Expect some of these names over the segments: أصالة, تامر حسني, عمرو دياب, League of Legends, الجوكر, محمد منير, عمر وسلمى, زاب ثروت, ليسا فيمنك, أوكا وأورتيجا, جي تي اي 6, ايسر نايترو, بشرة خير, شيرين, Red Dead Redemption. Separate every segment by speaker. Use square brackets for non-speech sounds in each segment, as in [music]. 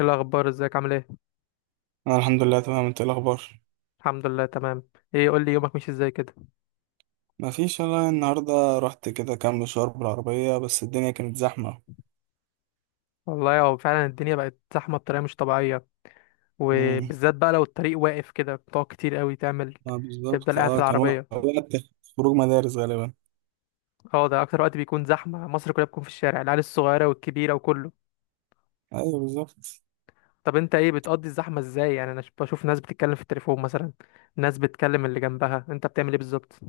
Speaker 1: إيه الاخبار، ازيك، عامل ايه؟
Speaker 2: انا الحمد لله تمام. انت إيه الاخبار؟
Speaker 1: الحمد لله تمام. ايه، قول لي، يومك ماشي ازاي كده؟
Speaker 2: ما فيش والله، النهارده رحت كده كام مشوار بالعربيه بس الدنيا كانت زحمه.
Speaker 1: والله هو فعلا الدنيا بقت زحمه بطريقه مش طبيعيه.
Speaker 2: امم
Speaker 1: وبالذات بقى لو الطريق واقف كده، بتقعد كتير قوي تعمل. تفضل
Speaker 2: بالظبط،
Speaker 1: قاعد في
Speaker 2: كان
Speaker 1: العربيه.
Speaker 2: وقت خروج مدارس غالبا.
Speaker 1: اه، ده اكتر وقت بيكون زحمه، مصر كلها بتكون في الشارع، العيال الصغيره والكبيره وكله.
Speaker 2: ايوه بالظبط.
Speaker 1: طب انت ايه، بتقضي الزحمه ازاي؟ يعني انا بشوف ناس بتتكلم في التليفون مثلا. ناس بتكلم اللي جنبها، انت بتعمل ايه بالظبط؟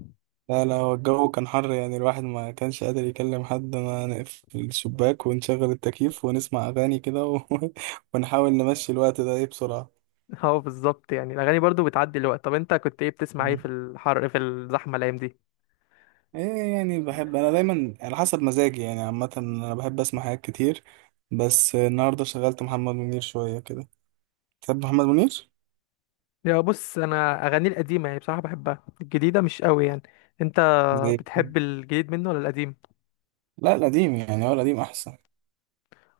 Speaker 2: لا لا، هو الجو كان حر، يعني الواحد ما كانش قادر يكلم حد، ما نقفل الشباك ونشغل التكييف ونسمع اغاني كده [laughs] ونحاول نمشي الوقت ده ايه بسرعه.
Speaker 1: [laughs] اه بالظبط، يعني الاغاني برضو بتعدي الوقت. طب انت كنت ايه، بتسمع ايه
Speaker 2: مم.
Speaker 1: في الحر في الزحمه الايام دي؟
Speaker 2: ايه يعني، بحب انا دايما على حسب مزاجي، يعني عامه انا بحب اسمع حاجات كتير، بس النهارده شغلت محمد منير شويه كده. تحب محمد منير؟
Speaker 1: يا بص، انا اغاني القديمه يعني بصراحه بحبها، الجديده مش قوي يعني. انت
Speaker 2: زي.
Speaker 1: بتحب الجديد منه ولا القديم؟
Speaker 2: لا، القديم يعني، هو القديم أحسن.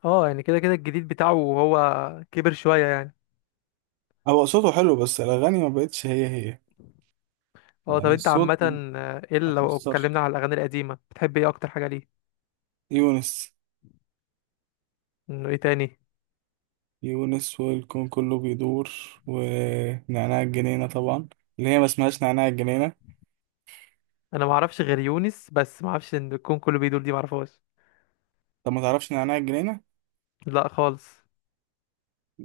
Speaker 1: اه يعني كده كده الجديد بتاعه، هو كبر شويه يعني.
Speaker 2: هو صوته حلو بس الأغاني ما بقتش هي هي.
Speaker 1: اه، طب
Speaker 2: يعني
Speaker 1: انت عامه.
Speaker 2: الصوت ما
Speaker 1: آه، ايه
Speaker 2: ما
Speaker 1: اللي، لو
Speaker 2: تأثرش.
Speaker 1: اتكلمنا على الاغاني القديمه، بتحب ايه اكتر حاجه؟ ليه؟
Speaker 2: يونس.
Speaker 1: انه ايه تاني؟
Speaker 2: يونس والكون كله بيدور. ونعناع الجنينة طبعا. اللي هي ما اسمهاش نعناع الجنينة.
Speaker 1: انا ما اعرفش غير يونس، بس ما اعرفش ان الكون كله بيدور دي، ما اعرفهاش.
Speaker 2: طب ما تعرفش نعناع الجنينة؟
Speaker 1: لا خالص.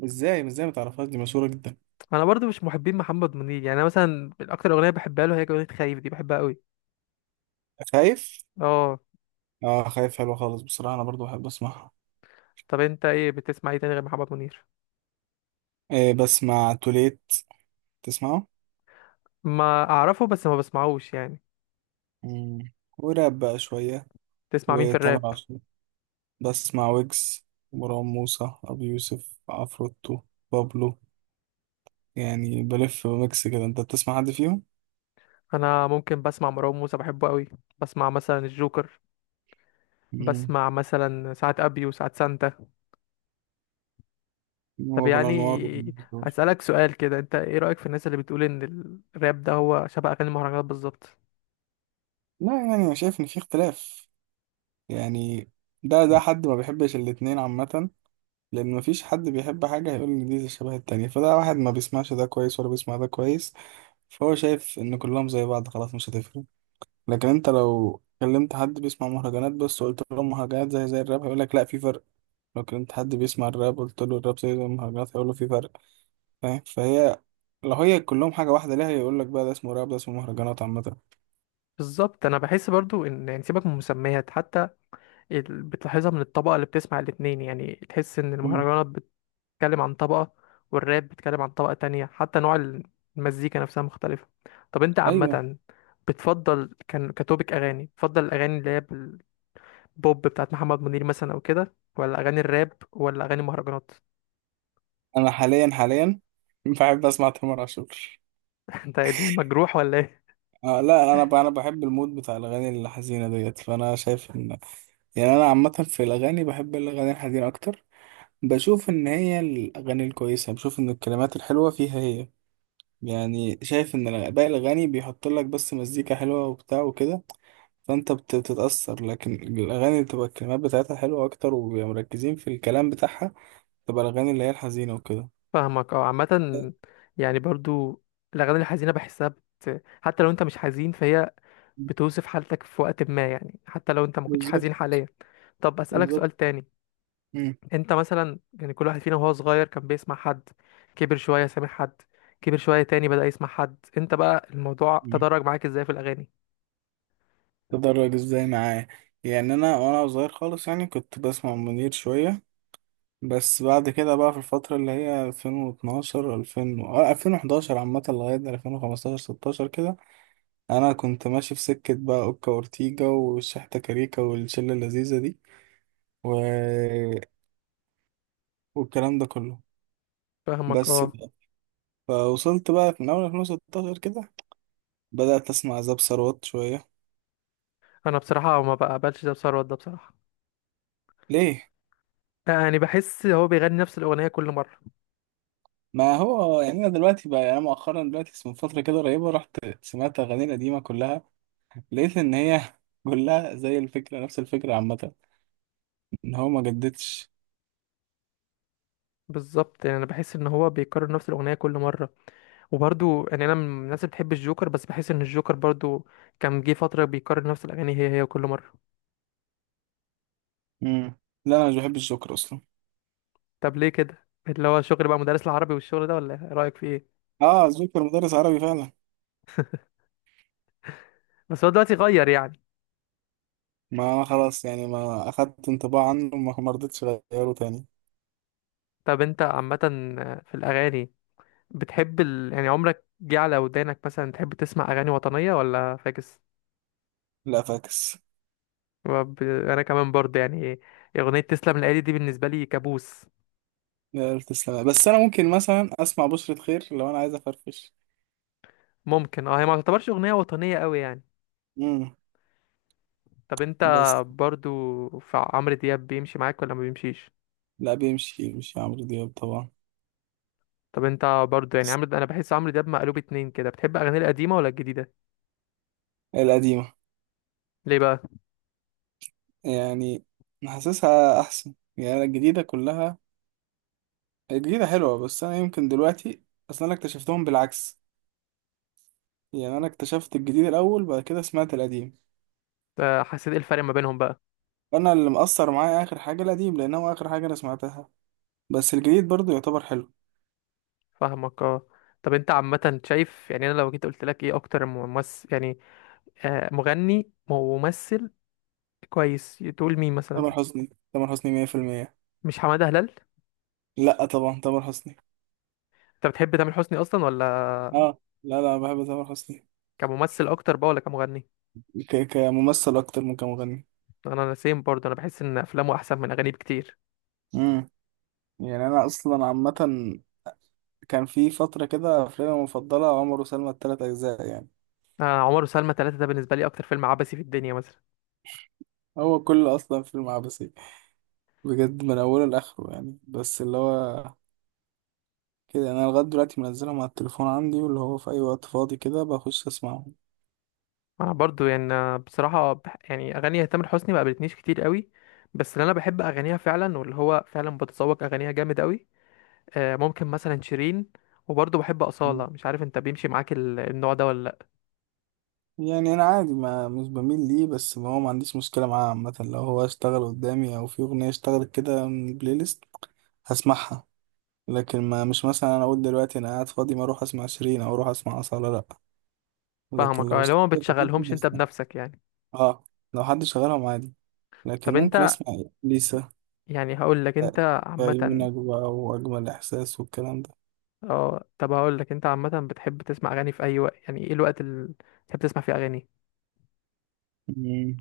Speaker 2: ازاي ازاي ما تعرفهاش، دي مشهورة جدا.
Speaker 1: انا برضو مش محبين محمد منير، يعني انا مثلا اكتر اغنيه بحبها له هي اغنيه خايف، دي بحبها قوي.
Speaker 2: خايف؟
Speaker 1: اه.
Speaker 2: اه خايف حلوة خالص، بصراحة أنا برضو بحب أسمعها.
Speaker 1: طب انت ايه، بتسمع ايه تاني غير محمد منير؟
Speaker 2: إيه، بسمع توليت. تسمعه؟
Speaker 1: ما اعرفه، بس ما بسمعوش يعني.
Speaker 2: مم. وراب بقى شوية.
Speaker 1: تسمع مين في
Speaker 2: وتامر
Speaker 1: الراب؟
Speaker 2: عاشور. بسمع ويجز. مروان موسى، أبي يوسف، عفروتو. بابلو. يعني بلف ميكس كده. أنت بتسمع حد فيهم؟
Speaker 1: انا ممكن بسمع مروان موسى، بحبه قوي. بسمع مثلا الجوكر.
Speaker 2: مم.
Speaker 1: بسمع مثلا ساعات ابي وساعات سانتا.
Speaker 2: هو
Speaker 1: طب
Speaker 2: أبو الأنوار.
Speaker 1: يعني
Speaker 2: وال-
Speaker 1: هسألك سؤال كده، انت ايه رأيك في الناس اللي بتقول ان الراب ده هو شبه اغاني المهرجانات بالظبط؟
Speaker 2: لا، يعني أنا شايف إن في اختلاف. يعني ده حد ما بيحبش الاتنين عامة، لأن مفيش حد بيحب حاجة هيقول إن دي شبه التانية، فده واحد ما بيسمعش ده كويس ولا بيسمع ده كويس، فهو شايف إن كلهم زي بعض، خلاص مش هتفرق. لكن أنت لو كلمت حد بيسمع مهرجانات بس وقلت له مهرجانات زي زي الراب، هيقول لك لا في فرق. لو كنت حد بيسمع الراب قلت له الراب زي زي المهرجانات هيقول له في فرق. فاهم، فهي لو هي كلهم حاجة واحدة ليه هيقول لك بقى ده اسمه راب ده اسمه مهرجانات، عامة.
Speaker 1: بالظبط، انا بحس برضو ان، يعني سيبك من المسميات حتى. بتلاحظها من الطبقة اللي بتسمع الاتنين، يعني تحس ان
Speaker 2: مم.
Speaker 1: المهرجانات بتتكلم عن طبقة، والراب بيتكلم عن طبقة تانية، حتى نوع المزيكا نفسها مختلفة. طب انت
Speaker 2: أيوه،
Speaker 1: عامة، بتفضل كان كتوبك أغاني بتفضل الأغاني اللي هي البوب بتاعت محمد منير مثلا أو كده، ولا أغاني الراب ولا أغاني مهرجانات؟
Speaker 2: أنا حاليا حاليا بحب أسمع تامر عاشور.
Speaker 1: [laughs] انت المجروح ولا ايه؟
Speaker 2: آه لا، أنا بحب المود بتاع الأغاني الحزينة ديت، فأنا شايف إن، يعني أنا عامة في الأغاني بحب الأغاني الحزينة أكتر. بشوف إن هي الأغاني الكويسة، بشوف إن الكلمات الحلوة فيها هي، يعني شايف إن باقي الأغاني بيحط لك بس مزيكا حلوة وبتاع وكده، بتتأثر، لكن الأغاني اللي بتبقى الكلمات بتاعتها حلوة أكتر وبيبقى مركزين في الكلام بتاعها، تبقى الأغاني اللي هي الحزينة وكده.
Speaker 1: فاهمك اه، عامة يعني برضو الأغاني الحزينة بحسها حتى لو انت مش حزين فهي بتوصف حالتك في وقت ما، يعني حتى لو انت ما كنتش حزين
Speaker 2: بالظبط.
Speaker 1: حاليا. طب أسألك
Speaker 2: بالظبط.
Speaker 1: سؤال تاني.
Speaker 2: مم.
Speaker 1: انت مثلا، يعني كل واحد فينا وهو صغير كان بيسمع حد، كبر شوية سامع حد، كبر شوية تاني بدأ يسمع حد. انت بقى الموضوع
Speaker 2: مم.
Speaker 1: تدرج معاك ازاي في الأغاني؟
Speaker 2: تدرج ازاي معايا. يعني أنا وأنا صغير خالص يعني كنت بسمع منير شوية، بس بعد كده بقى في الفترة اللي هي 2012 2000 2011 عامة لغاية 2015 16 كده، أنا كنت ماشي في سكة بقى أوكا وأورتيجا والشحتة كاريكا والشلة اللذيذة دي و... والكلام ده كله.
Speaker 1: فاهمك
Speaker 2: بس
Speaker 1: اه.
Speaker 2: فوصلت بقى في من أول 2016 كده بدأت أسمع زاب ثروت شوية.
Speaker 1: انا بصراحة ما بقبلش ده، بثروت ده بصراحة.
Speaker 2: ليه؟
Speaker 1: يعني بحس هو بيغني نفس الأغنية كل مرة.
Speaker 2: ما هو يعني أنا دلوقتي بقى، يعني أنا مؤخرا دلوقتي من فترة كده قريبة رحت سمعت أغاني القديمة كلها، لقيت إن هي [laughs] كلها زي الفكرة، نفس الفكرة عامة، إن هو ما جددش.
Speaker 1: بالظبط، يعني انا بحس ان هو بيكرر نفس الأغنية كل مرة. وبرضو يعني انا من الناس اللي بتحب الجوكر، بس بحس ان الجوكر برضو كان جه فترة بيكرر نفس الأغاني هي هي كل مرة.
Speaker 2: مم. لا أنا مش بحب الجوكر أصلا.
Speaker 1: طب ليه كده، اللي هو شغل بقى مدرس العربي والشغل ده، ولا إيه؟ رأيك في ايه؟
Speaker 2: آه الجوكر مدرس عربي فعلا.
Speaker 1: بس هو دلوقتي غير يعني.
Speaker 2: ما أنا خلاص يعني ما أخدت انطباع عنه، ما رضيتش أغيره تاني.
Speaker 1: طب انت عامة في الأغاني، بتحب يعني عمرك جه على ودانك مثلا تحب تسمع أغاني وطنية ولا فاكس؟
Speaker 2: لا فاكس.
Speaker 1: أنا كمان برضه يعني أغنية تسلم الآلي دي بالنسبة لي كابوس.
Speaker 2: لا تسلم، بس أنا ممكن مثلا أسمع بشرة خير لو أنا عايز أفرفش.
Speaker 1: ممكن اه، هي ما تعتبرش أغنية وطنية أوي يعني.
Speaker 2: مم.
Speaker 1: طب انت
Speaker 2: بس.
Speaker 1: برضه في عمرو دياب بيمشي معاك ولا ما بيمشيش؟
Speaker 2: لا بيمشي، يمشي عمرو دياب طبعا.
Speaker 1: طب انت برضه يعني أنا بحس عمرو دياب مقلوب اتنين كده، بتحب أغانيه القديمة ولا الجديدة؟
Speaker 2: القديمة.
Speaker 1: ليه بقى؟
Speaker 2: يعني حاسسها أحسن، يعني الجديدة كلها، الجديدة حلوة بس أنا يمكن دلوقتي، أصلا أنا اكتشفتهم بالعكس، يعني أنا اكتشفت الجديد الأول بعد كده سمعت القديم.
Speaker 1: اه، حسيت ايه الفرق ما بينهم بقى؟
Speaker 2: أنا اللي مأثر معايا آخر حاجة القديم، لأن هو آخر حاجة أنا سمعتها، بس الجديد برضو يعتبر حلو.
Speaker 1: فاهمك اه. طب انت عامة شايف، يعني انا لو جيت قلت لك ايه اكتر ممثل يعني مغني وممثل كويس، تقول مين مثلا؟
Speaker 2: تامر حسني، تامر حسني مية في المية.
Speaker 1: مش حمادة هلال؟
Speaker 2: لأ طبعا تامر حسني.
Speaker 1: انت بتحب تامر حسني اصلا ولا؟
Speaker 2: آه. لا لا، بحب تامر حسني.
Speaker 1: كممثل اكتر بقى ولا كمغني؟
Speaker 2: كممثل أكتر من كمغني.
Speaker 1: انا سيم برضه، انا بحس ان افلامه احسن من اغانيه بكتير.
Speaker 2: مم. يعني أنا أصلا عامة كان في فترة كده أفلامي المفضلة عمر وسلمى، التلات أجزاء يعني،
Speaker 1: آه، عمر وسلمى 3 ده بالنسبه لي اكتر فيلم عبثي في الدنيا مثلا.
Speaker 2: هو كل أصلا فيلم عبثي بجد من أوله لآخره، يعني بس اللي هو كده يعني، أنا لغاية دلوقتي منزلهم على التليفون عندي، واللي هو في أي وقت فاضي كده بخش أسمعهم.
Speaker 1: انا برضه يعني بصراحه يعني اغاني تامر حسني ما قابلتنيش كتير قوي، بس اللي انا بحب اغانيها فعلا واللي هو فعلا بتذوق اغانيها جامد قوي، ممكن مثلا شيرين. وبرضه بحب أصالة،
Speaker 2: مم.
Speaker 1: مش عارف انت بيمشي معاك النوع ده ولا؟
Speaker 2: يعني أنا عادي، ما مش بميل ليه بس ما هو ما عنديش مشكلة معاه عامة، لو هو اشتغل قدامي أو في أغنية اشتغلت كده من البلاي ليست هسمعها، لكن ما مش مثلا أنا أقول دلوقتي أنا قاعد فاضي ما أروح أسمع شيرين أو أروح أسمع أصالة، لأ، لكن
Speaker 1: فاهمك
Speaker 2: لو
Speaker 1: اه، اللي هو ما
Speaker 2: اشتغلت
Speaker 1: بتشغلهمش
Speaker 2: عادي
Speaker 1: انت
Speaker 2: هسمع.
Speaker 1: بنفسك يعني.
Speaker 2: اه، لو حد شغالهم عادي لكن
Speaker 1: طب
Speaker 2: ممكن
Speaker 1: انت،
Speaker 2: أسمع. ليسا.
Speaker 1: يعني هقول لك، انت عامة،
Speaker 2: فيمنك بقى وأجمل إحساس والكلام ده.
Speaker 1: اه طب هقول لك انت عامة، بتحب تسمع اغاني في اي وقت؟ يعني ايه الوقت اللي بتحب تسمع فيه اغاني؟
Speaker 2: مم.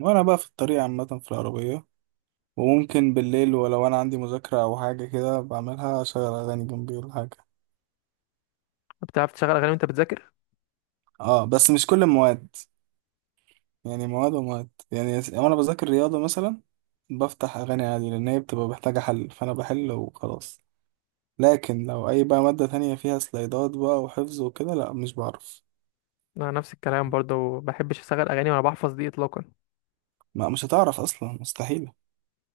Speaker 2: وأنا بقى في الطريق عامة في العربية، وممكن بالليل، ولو أنا عندي مذاكرة أو حاجة كده بعملها أشغل أغاني جنبي ولا حاجة.
Speaker 1: بتعرف تشغل اغاني وانت بتذاكر؟
Speaker 2: اه بس مش كل المواد، يعني مواد ومواد، يعني وأنا بذاكر رياضة مثلا بفتح أغاني عادي، لأن هي بتبقى محتاجة حل فأنا بحل وخلاص، لكن لو أي بقى مادة تانية فيها سلايدات بقى وحفظ وكده، لأ مش بعرف.
Speaker 1: انا نفس الكلام برضه، ما بحبش اشغل اغاني وانا بحفظ دي اطلاقا.
Speaker 2: ما مش هتعرف أصلا، مستحيل.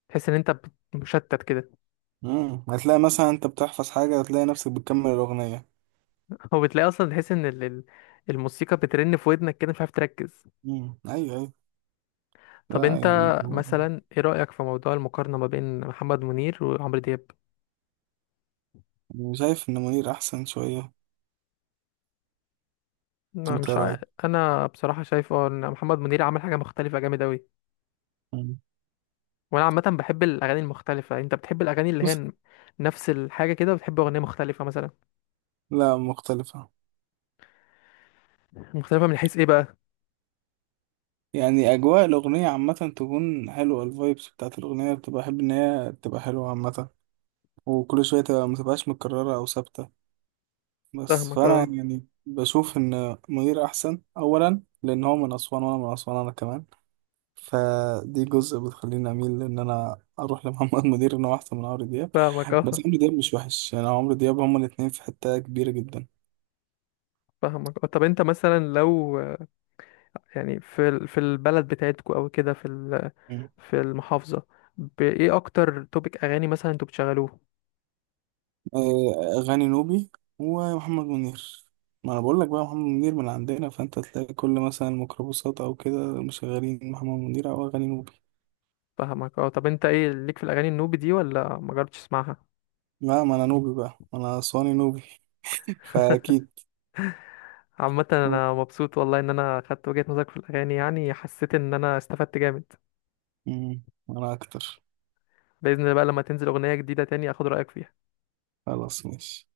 Speaker 1: تحس ان انت مشتت كده.
Speaker 2: مم. هتلاقي مثلا انت بتحفظ حاجة هتلاقي نفسك بتكمل الأغنية.
Speaker 1: [laughs] هو بتلاقي اصلا تحس ان الموسيقى بترن في ودنك كده مش عارف تركز.
Speaker 2: مم. أيوه أيوه.
Speaker 1: طب
Speaker 2: لا،
Speaker 1: انت مثلا ايه رأيك في موضوع المقارنة ما بين محمد منير وعمرو دياب؟
Speaker 2: أنا شايف إن منير أحسن شوية.
Speaker 1: ما
Speaker 2: أنت إيه
Speaker 1: مش عا...
Speaker 2: رأيك؟
Speaker 1: انا بصراحه شايف اه ان محمد منير عمل حاجه مختلفه جامد اوي.
Speaker 2: مم.
Speaker 1: وانا عامه بحب الاغاني المختلفه، انت بتحب الاغاني اللي هي
Speaker 2: بص.
Speaker 1: نفس الحاجه كده، بتحب اغنيه مختلفه مثلا؟
Speaker 2: لا مختلفة.
Speaker 1: مختلفه من حيث ايه بقى؟
Speaker 2: يعني أجواء الأغنية عامة تكون حلوة، الفايبس بتاعت الأغنية بتبقى أحب إن هي تبقى حلوة عامة، وكل شوية تبقى متبقاش متكررة أو ثابتة. بس
Speaker 1: فاهمك
Speaker 2: فأنا
Speaker 1: اه.
Speaker 2: يعني بشوف إن منير أحسن أولا لأن هو من أسوان وأنا من أسوان أنا كمان، فدي جزء بتخليني اميل ان انا اروح لمحمد [laughs] منير ان هو احسن من عمرو دياب.
Speaker 1: فاهمك
Speaker 2: بس
Speaker 1: اه.
Speaker 2: عمرو دياب مش وحش، يعني عمرو دياب هما الاتنين في حتة كبيرة جدا.
Speaker 1: فاهمك اه. طب انت مثلا لو، يعني في في البلد بتاعتكو او كده في
Speaker 2: مم.
Speaker 1: في المحافظه، بايه اكتر توبيك اغاني مثلا انتوا بتشغلوه؟
Speaker 2: آه، اغاني نوبي ومحمد منير. ما انا بقول لك بقى، محمد منير من عندنا فانت تلاقي كل مثلا ميكروباصات او كده مشغلين محمد منير او اغاني نوبي.
Speaker 1: فاهمك اه. طب انت ايه ليك في الاغاني النوبي دي ولا ما جربتش تسمعها؟
Speaker 2: لا ما انا نوبي بقى، ما انا اسواني نوبي [laughs]
Speaker 1: [laughs]
Speaker 2: فاكيد.
Speaker 1: عامة انا مبسوط والله ان انا خدت وجهة نظرك في الاغاني، يعني حسيت ان انا استفدت جامد.
Speaker 2: مم، انا اكتر.
Speaker 1: بإذن الله بقى لما تنزل اغنية جديدة تاني اخد رأيك فيها.
Speaker 2: خلاص ماشي.